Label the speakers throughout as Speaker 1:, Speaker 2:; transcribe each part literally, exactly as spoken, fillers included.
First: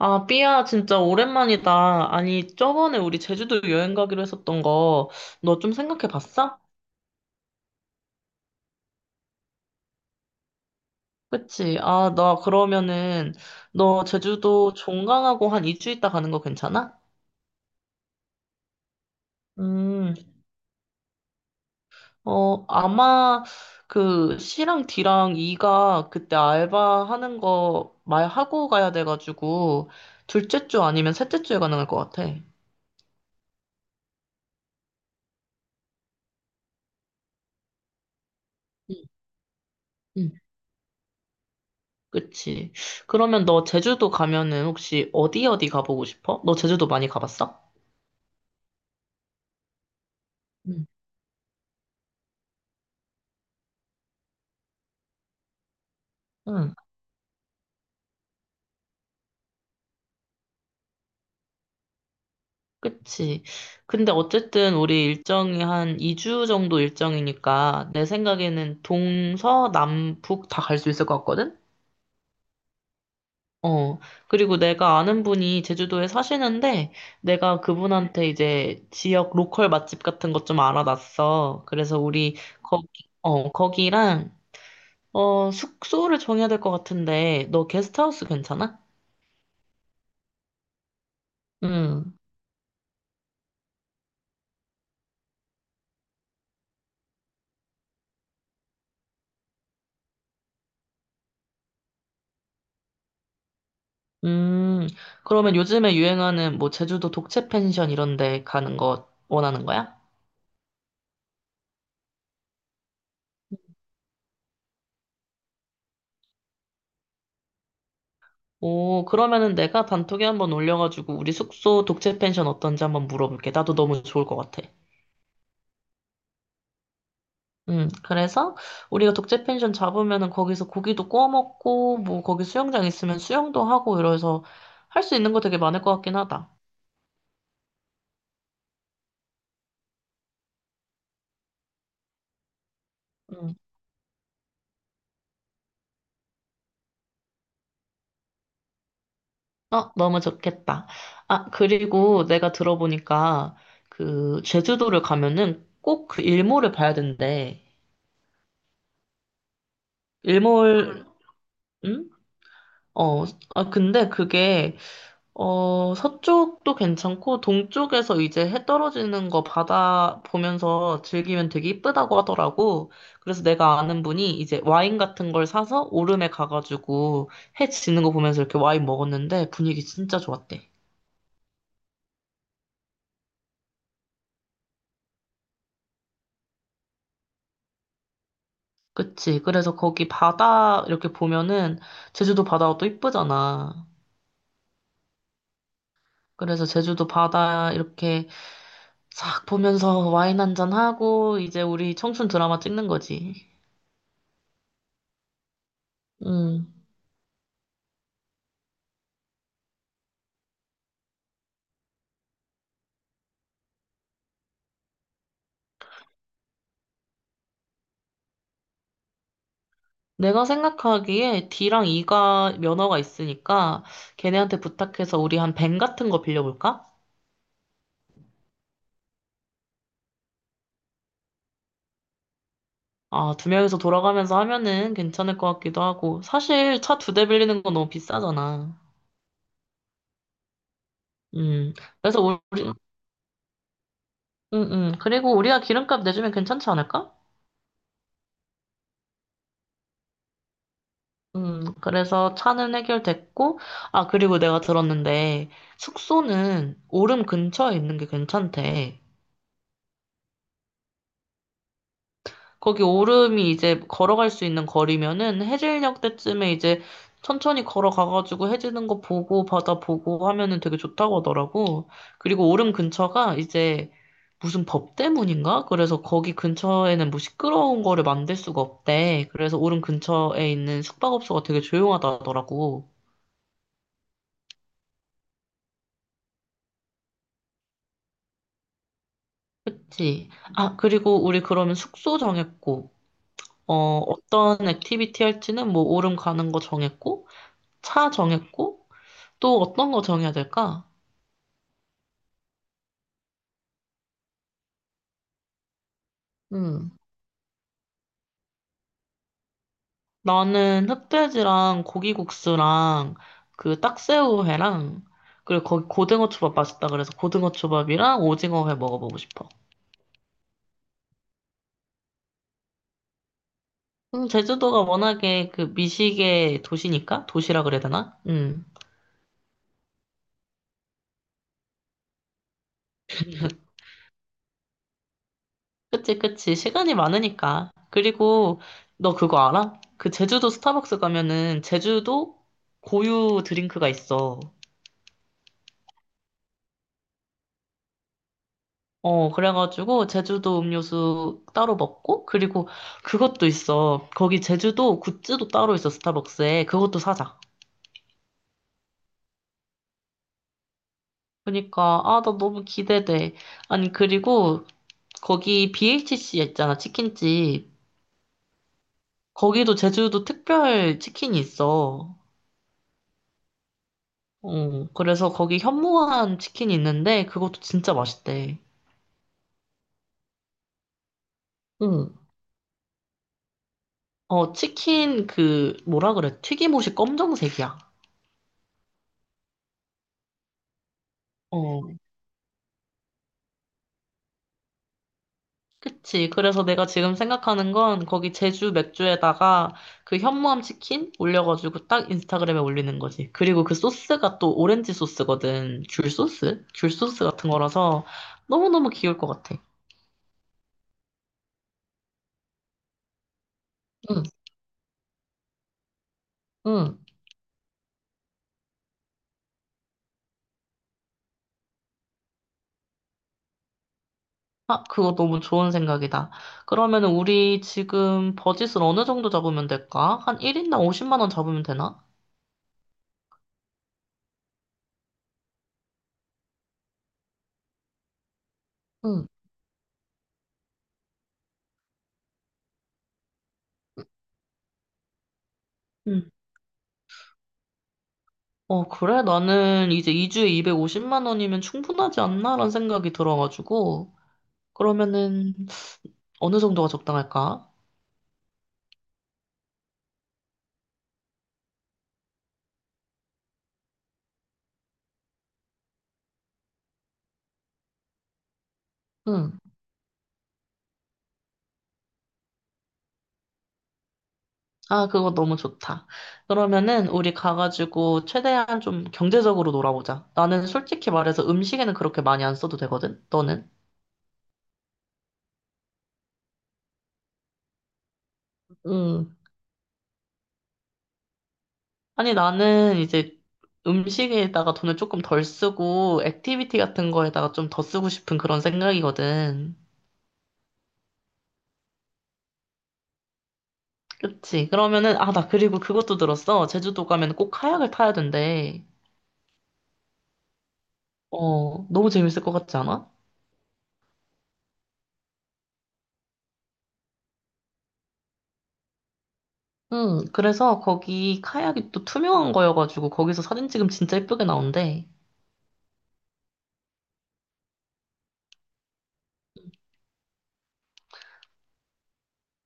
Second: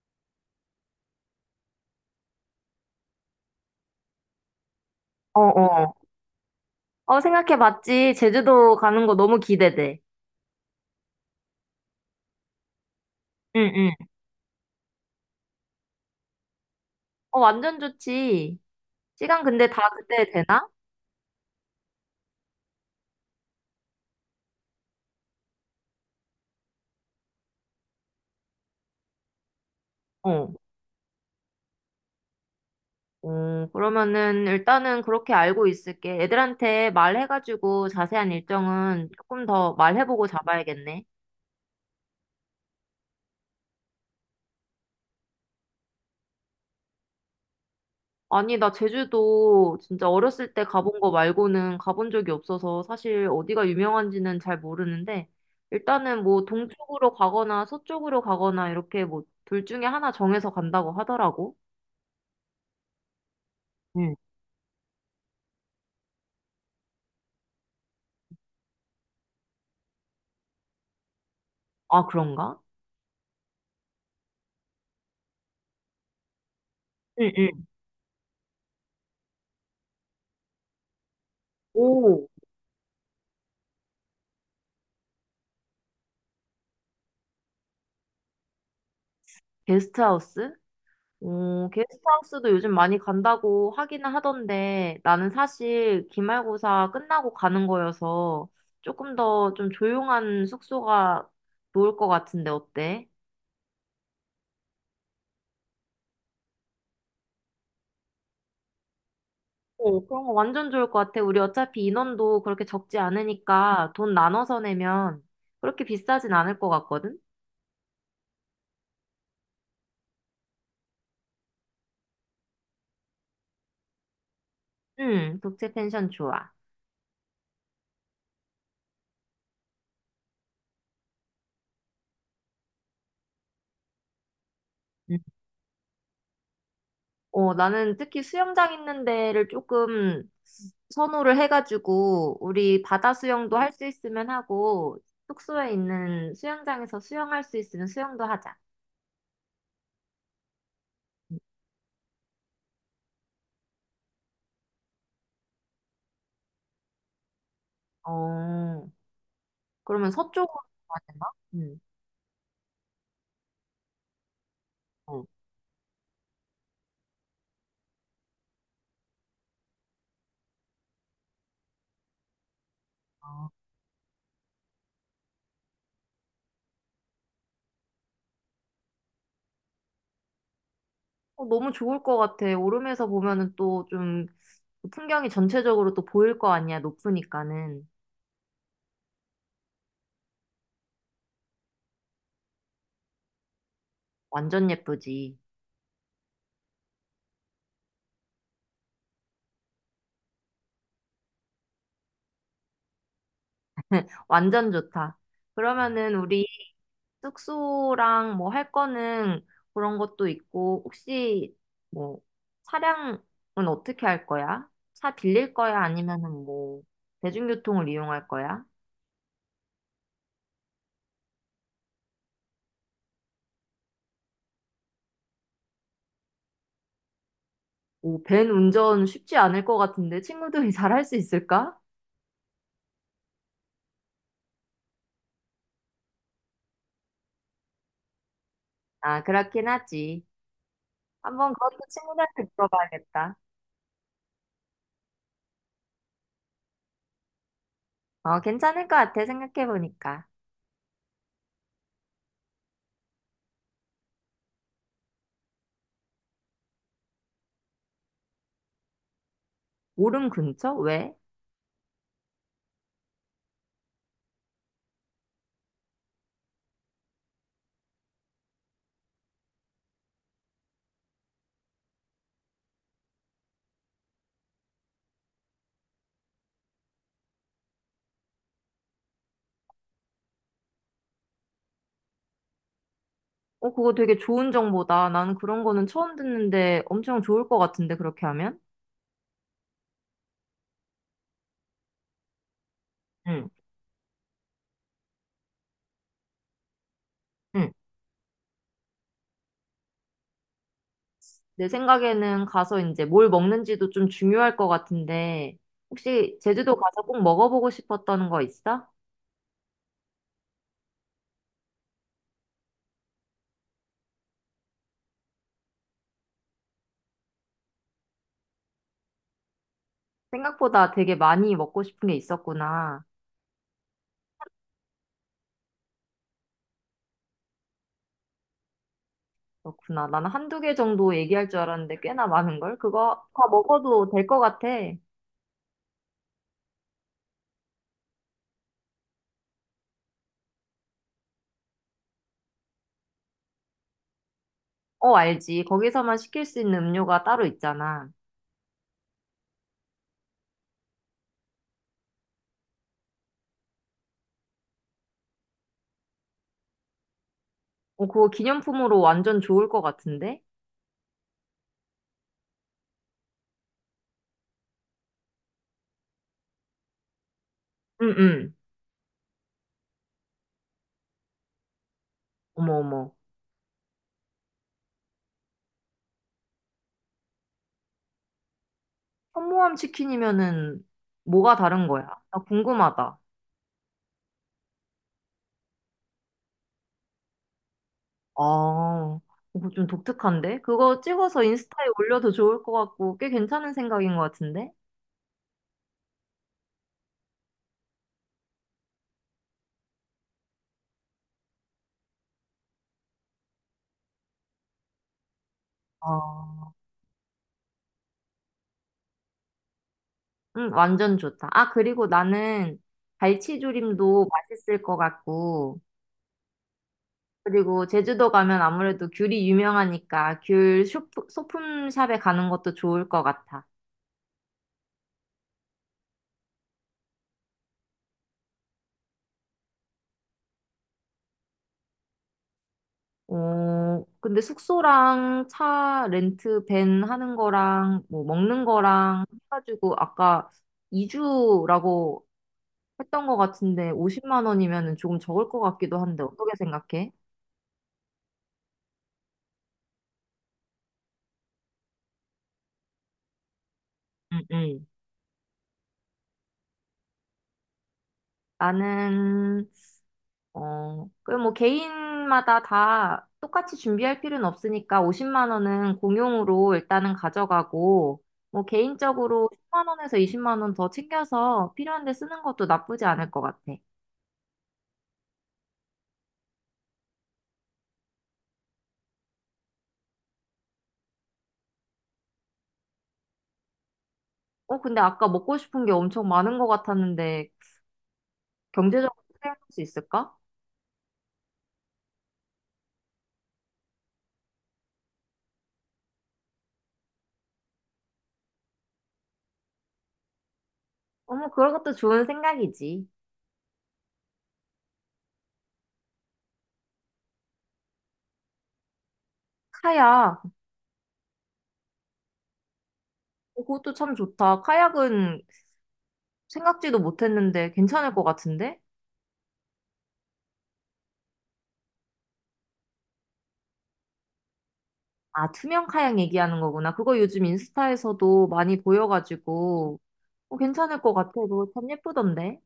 Speaker 1: 아, 삐야, 진짜 오랜만이다. 아니, 저번에 우리 제주도 여행 가기로 했었던 거,
Speaker 2: 어,
Speaker 1: 너 좀
Speaker 2: 어.
Speaker 1: 생각해 봤어?
Speaker 2: 어, 생각해봤지. 제주도 가는 거 너무 기대돼.
Speaker 1: 그치? 아, 나 그러면은,
Speaker 2: 응, 응.
Speaker 1: 너 제주도 종강하고 한 이 주 있다 가는 거 괜찮아?
Speaker 2: 어, 완전 좋지. 시간 근데 다
Speaker 1: 음,
Speaker 2: 그때 되나?
Speaker 1: 어, 아마 그 C랑 D랑 E가 그때 알바 하는 거 말하고 가야 돼가지고,
Speaker 2: 어.
Speaker 1: 둘째 주 아니면 셋째 주에 가능할 것 같아. 응,
Speaker 2: 어, 그러면은 일단은 그렇게 알고 있을게. 애들한테 말해가지고 자세한 일정은 조금 더 말해보고
Speaker 1: 응.
Speaker 2: 잡아야겠네.
Speaker 1: 그치. 그러면 너 제주도 가면은 혹시 어디 어디 가보고 싶어? 너 제주도 많이 가봤어?
Speaker 2: 아니, 나 제주도 진짜 어렸을 때
Speaker 1: 응.
Speaker 2: 가본 거 말고는 가본 적이 없어서 사실 어디가 유명한지는 잘 모르는데 일단은 뭐
Speaker 1: 응,
Speaker 2: 동쪽으로 가거나 서쪽으로 가거나 이렇게 뭐 둘 중에 하나 정해서 간다고 하더라고.
Speaker 1: 그치. 근데
Speaker 2: 응.
Speaker 1: 어쨌든 우리 일정이 한 이 주 정도 일정이니까 내 생각에는 동서, 남, 북 다 갈 수 있을 것 같거든?
Speaker 2: 아, 그런가?
Speaker 1: 어. 그리고 내가 아는 분이 제주도에 사시는데
Speaker 2: 응응.
Speaker 1: 내가 그분한테 이제 지역 로컬 맛집 같은 것 좀 알아놨어. 그래서
Speaker 2: 오,
Speaker 1: 우리 거기, 어, 거기랑 어, 숙소를 정해야 될 것 같은데, 너 게스트하우스 괜찮아?
Speaker 2: 게스트하우스? 오,
Speaker 1: 음,
Speaker 2: 게스트하우스도 요즘 많이 간다고 하기는 하던데 나는 사실 기말고사 끝나고 가는 거여서 조금 더 좀 조용한 숙소가 좋을 것 같은데 어때?
Speaker 1: 음, 그러면 요즘에 유행하는 뭐 제주도 독채 펜션 이런 데 가는 거 원하는 거야?
Speaker 2: 오 그런 거 완전 좋을 것 같아. 우리 어차피 인원도 그렇게 적지 않으니까 돈 나눠서 내면 그렇게 비싸진 않을 것 같거든?
Speaker 1: 오, 그러면은 내가 단톡에 한번 올려가지고 우리 숙소 독채 펜션 어떤지 한번 물어볼게. 나도 너무 좋을 것 같아.
Speaker 2: 응, 독채 펜션 좋아.
Speaker 1: 음, 그래서 우리가 독채 펜션 잡으면은 거기서 고기도 구워 먹고, 뭐 거기 수영장 있으면 수영도 하고 이래서 할 수 있는 거 되게 많을 것 같긴 하다.
Speaker 2: 어, 나는 특히 수영장 있는 데를 조금 선호를 해가지고, 우리 바다
Speaker 1: 응.
Speaker 2: 수영도 할 수 있으면 하고, 숙소에 있는 수영장에서 수영할 수 있으면 수영도 하자.
Speaker 1: 어, 너무 좋겠다. 아, 그리고 내가 들어보니까 그 제주도를 가면은 꼭 그 일몰을 봐야 된대.
Speaker 2: 어, 그러면 서쪽으로 가야
Speaker 1: 일몰,
Speaker 2: 되나? 응.
Speaker 1: 응? 어, 아, 근데 그게,
Speaker 2: 어.
Speaker 1: 어, 서쪽도 괜찮고, 동쪽에서 이제 해 떨어지는 거 바다 보면서 즐기면 되게 이쁘다고 하더라고. 그래서
Speaker 2: 아.
Speaker 1: 내가 아는 분이 이제 와인 같은 걸 사서 오름에 가가지고 해 지는 거 보면서 이렇게 와인 먹었는데 분위기 진짜 좋았대.
Speaker 2: 어, 너무 좋을 것 같아. 오름에서 보면은 또 좀 풍경이 전체적으로 또 보일 거 아니야, 높으니까는.
Speaker 1: 그치. 그래서 거기 바다 이렇게 보면은 제주도 바다가 또 이쁘잖아.
Speaker 2: 완전 예쁘지.
Speaker 1: 그래서 제주도 바다 이렇게 싹 보면서 와인 한 잔 하고 이제 우리 청춘 드라마 찍는 거지.
Speaker 2: 완전 좋다. 그러면은 우리
Speaker 1: 음.
Speaker 2: 숙소랑 뭐 할 거는 그런 것도 있고, 혹시 뭐 차량은 어떻게 할 거야? 차 빌릴 거야? 아니면은 뭐 대중교통을 이용할 거야?
Speaker 1: 내가 생각하기에 D랑 E가 면허가 있으니까 걔네한테 부탁해서 우리 한 밴 같은 거 빌려볼까?
Speaker 2: 오, 밴 운전 쉽지 않을 것 같은데 친구들이 잘 할 수 있을까?
Speaker 1: 아, 두 명이서 돌아가면서 하면은 괜찮을 것 같기도 하고. 사실 차 두 대 빌리는 건 너무 비싸잖아.
Speaker 2: 아, 그렇긴 하지. 한번
Speaker 1: 음.
Speaker 2: 그것도
Speaker 1: 그래서
Speaker 2: 친구들한테
Speaker 1: 우리,
Speaker 2: 물어봐야겠다.
Speaker 1: 음, 음. 그리고 우리가 기름값 내주면 괜찮지 않을까?
Speaker 2: 어, 괜찮을 것 같아, 생각해보니까.
Speaker 1: 음, 그래서 차는 해결됐고, 아, 그리고 내가 들었는데, 숙소는 오름 근처에 있는 게 괜찮대.
Speaker 2: 오름 근처? 왜?
Speaker 1: 거기 오름이 이제 걸어갈 수 있는 거리면은 해질녘 때쯤에 이제 천천히 걸어가가지고 해지는 거 보고 바다 보고 하면은 되게 좋다고 하더라고. 그리고 오름 근처가 이제 무슨 법 때문인가? 그래서 거기 근처에는 뭐 시끄러운 거를 만들 수가 없대. 그래서 오름 근처에 있는 숙박업소가 되게 조용하다 하더라고.
Speaker 2: 어, 그거 되게 좋은 정보다. 나는 그런 거는 처음 듣는데 엄청 좋을 것 같은데, 그렇게 하면?
Speaker 1: 그치. 아, 그리고 우리 그러면 숙소 정했고,
Speaker 2: 응.
Speaker 1: 어, 어떤 액티비티 할지는 뭐 오름 가는 거 정했고,
Speaker 2: 응.
Speaker 1: 차 정했고, 또 어떤 거 정해야 될까?
Speaker 2: 내 생각에는 가서 이제 뭘 먹는지도 좀 중요할 것 같은데, 혹시 제주도
Speaker 1: 음.
Speaker 2: 가서 꼭 먹어보고 싶었던 거 있어?
Speaker 1: 나는 흑돼지랑 고기국수랑 그 딱새우회랑 그리고 거기 고등어 초밥 맛있다 그래서 고등어 초밥이랑 오징어회 먹어보고 싶어.
Speaker 2: 생각보다 되게 많이 먹고 싶은 게 있었구나.
Speaker 1: 음, 제주도가 워낙에 그 미식의 도시니까 도시라 그래야 되나? 응.
Speaker 2: 그렇구나. 나는 한두 개 정도 얘기할 줄 알았는데 꽤나 많은걸? 그거 다 먹어도 될 것 같아.
Speaker 1: 그치, 그치. 시간이 많으니까. 그리고 너 그거 알아? 그 제주도 스타벅스 가면은 제주도 고유 드링크가 있어.
Speaker 2: 어, 알지. 거기서만 시킬 수 있는 음료가 따로 있잖아.
Speaker 1: 어, 그래가지고 제주도 음료수 따로 먹고, 그리고 그것도 있어. 거기 제주도 굿즈도 따로 있어, 스타벅스에. 그것도 사자.
Speaker 2: 어, 그거 기념품으로 완전 좋을 것 같은데?
Speaker 1: 그러니까, 아, 나 너무 기대돼. 아니, 그리고 거기 비에이치씨 있잖아, 치킨집.
Speaker 2: 응, 응.
Speaker 1: 거기도 제주도 특별 치킨이 있어.
Speaker 2: 어머, 어머.
Speaker 1: 어, 그래서 거기 현무암 치킨이 있는데 그것도 진짜 맛있대.
Speaker 2: 현모암 치킨이면은 뭐가 다른 거야?
Speaker 1: 응.
Speaker 2: 나 궁금하다.
Speaker 1: 어, 치킨 그 뭐라 그래? 튀김옷이 검정색이야.
Speaker 2: 아, 이거 좀 독특한데? 그거 찍어서 인스타에
Speaker 1: 어,
Speaker 2: 올려도 좋을 것 같고, 꽤 괜찮은 생각인 것 같은데?
Speaker 1: 그치. 그래서 내가 지금 생각하는 건 거기 제주 맥주에다가 그 현무암 치킨 올려가지고 딱 인스타그램에 올리는 거지. 그리고 그 소스가 또 오렌지 소스거든. 귤 소스?
Speaker 2: 어,
Speaker 1: 귤 소스 같은 거라서 너무너무 귀여울 것 같아.
Speaker 2: 응, 완전 좋다. 아, 그리고 나는
Speaker 1: 응,
Speaker 2: 갈치조림도 맛있을 것 같고,
Speaker 1: 응.
Speaker 2: 그리고 제주도 가면 아무래도 귤이 유명하니까 귤 쇼프- 소품샵에 가는 것도 좋을 것 같아.
Speaker 1: 아, 그거 너무 좋은 생각이다. 그러면 은 우리 지금 버짓을 어느 정도 잡으면 될까? 한 일 인당 오십만 원 잡으면 되나?
Speaker 2: 어, 근데 숙소랑 차 렌트 밴 하는 거랑 뭐 먹는 거랑
Speaker 1: 응.
Speaker 2: 해가지고 아까 이주라고 했던 것 같은데 오십만 원이면 조금 적을 것 같기도 한데
Speaker 1: 응.
Speaker 2: 어떻게 생각해?
Speaker 1: 어, 그래? 나는 이제 이 주에 이백오십만 원이면 충분하지 않나라는 생각이 들어가지고.
Speaker 2: 응, 응.
Speaker 1: 그러면은 어느 정도가 적당할까?
Speaker 2: 나는 어, 그 뭐 개인마다 다 똑같이 준비할 필요는 없으니까 오십만 원은 공용으로 일단은 가져가고 뭐 개인적으로
Speaker 1: 응.
Speaker 2: 십만 원에서 이십만 원 더 챙겨서 필요한 데 쓰는 것도 나쁘지 않을 것 같아.
Speaker 1: 아, 그거 너무 좋다. 그러면은 우리 가가지고 최대한 좀 경제적으로 놀아보자. 나는 솔직히 말해서 음식에는 그렇게 많이 안 써도 되거든? 너는?
Speaker 2: 어, 근데 아까 먹고 싶은 게 엄청 많은 것 같았는데 경제적으로 생각할 수 있을까?
Speaker 1: 아니, 나는 이제 음식에다가 돈을 조금 덜 쓰고, 액티비티 같은 거에다가 좀 더 쓰고 싶은 그런 생각이거든.
Speaker 2: 어머, 그런 것도 좋은 생각이지.
Speaker 1: 그치? 그러면은, 아, 나 그리고 그것도 들었어. 제주도 가면 꼭 카약을 타야 된대.
Speaker 2: 카약.
Speaker 1: 어, 너무 재밌을 것 같지 않아?
Speaker 2: 어, 그것도 참 좋다. 카약은 생각지도 못했는데 괜찮을 것 같은데?
Speaker 1: 응, 그래서 거기 카약이 또 투명한 거여가지고, 거기서 사진 찍으면 진짜 예쁘게 나온대.
Speaker 2: 아, 투명 카약 얘기하는 거구나. 그거 요즘 인스타에서도 많이 보여가지고 어, 괜찮을 것 같아. 그거 참 예쁘던데.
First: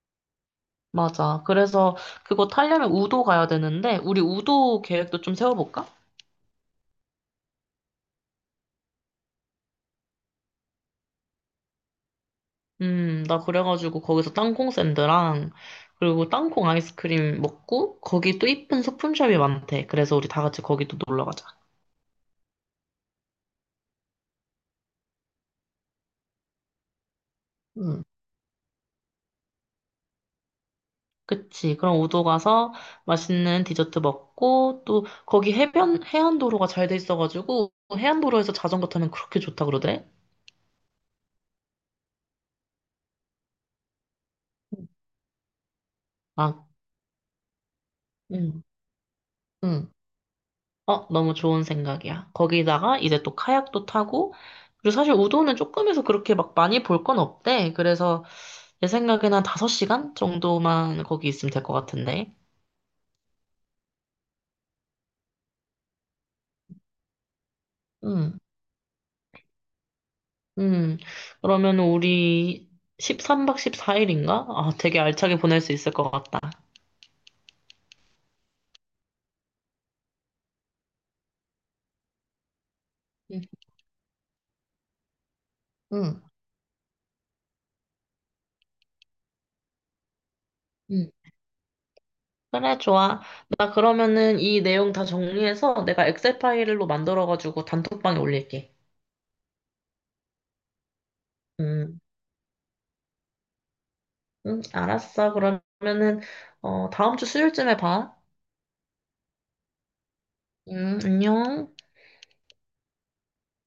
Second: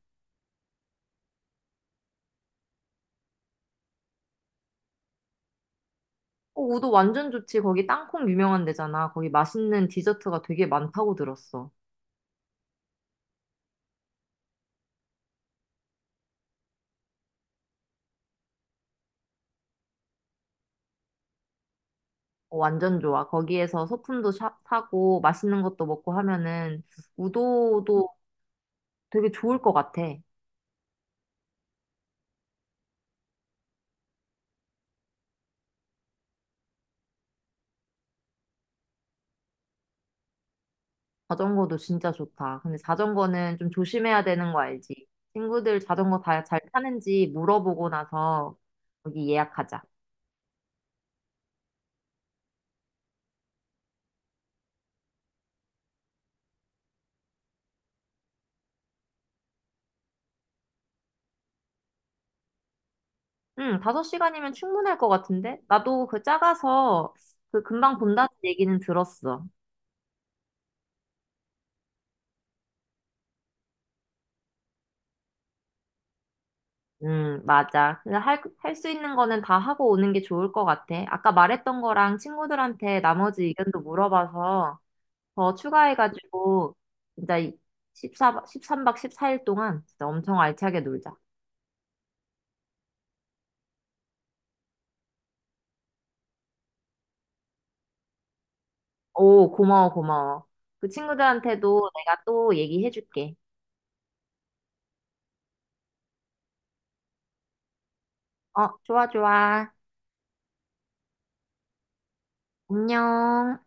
Speaker 1: 맞아. 그래서 그거 타려면 우도 가야 되는데, 우리 우도 계획도 좀 세워볼까?
Speaker 2: 어, 우도 완전 좋지. 거기 땅콩 유명한 데잖아. 거기 맛있는 디저트가 되게 많다고 들었어.
Speaker 1: 음, 나 그래가지고 거기서 땅콩 샌드랑 그리고 땅콩 아이스크림 먹고 거기 또 이쁜 소품샵이 많대. 그래서 우리 다 같이 거기 또 놀러 가자.
Speaker 2: 어, 완전 좋아. 거기에서 소품도 사, 사고 맛있는 것도 먹고 하면은
Speaker 1: 응.
Speaker 2: 우도도 되게 좋을 것 같아.
Speaker 1: 그치. 그럼 우도 가서 맛있는 디저트 먹고 또 거기 해변, 해안도로가 잘 돼 있어가지고 해안도로에서 자전거 타면 그렇게 좋다 그러더래.
Speaker 2: 자전거도 진짜 좋다. 근데 자전거는 좀 조심해야 되는 거 알지? 친구들 자전거 다 잘
Speaker 1: 아,
Speaker 2: 타는지 물어보고 나서
Speaker 1: 음.
Speaker 2: 여기
Speaker 1: 응.
Speaker 2: 예약하자.
Speaker 1: 응. 어, 너무 좋은 생각이야. 거기다가 이제 또 카약도 타고, 그리고 사실 우도는 조금 해서 그렇게 막 많이 볼 건 없대. 그래서 내 생각에는 한 다섯 시간 정도만 거기 있으면 될 것 같은데.
Speaker 2: 응, 다섯 시간이면 충분할 것 같은데? 나도 그 작아서 그 금방 본다는
Speaker 1: 음,
Speaker 2: 얘기는 들었어.
Speaker 1: 음. 그러면 우리 십삼 박 십사 일인가? 아, 되게 알차게 보낼 수 있을 것 같다.
Speaker 2: 응, 맞아. 근데 할, 할 수 있는 거는 다 하고 오는 게 좋을 것 같아. 아까 말했던 거랑 친구들한테
Speaker 1: 응,
Speaker 2: 나머지 의견도 물어봐서 더
Speaker 1: 응,
Speaker 2: 추가해가지고 진짜 십사, 십삼 박 십사 일 동안 진짜 엄청 알차게
Speaker 1: 응.
Speaker 2: 놀자.
Speaker 1: 그래, 좋아. 나 그러면은 이 내용 다 정리해서 내가 엑셀 파일로 만들어가지고 단톡방에 올릴게.
Speaker 2: 오, 고마워, 고마워. 그 친구들한테도
Speaker 1: 응,
Speaker 2: 내가 또 얘기해줄게.
Speaker 1: 응. 알았어. 그러면은, 어, 다음 주 수요일쯤에 봐.
Speaker 2: 어, 좋아, 좋아.
Speaker 1: 응, 안녕.
Speaker 2: 안녕.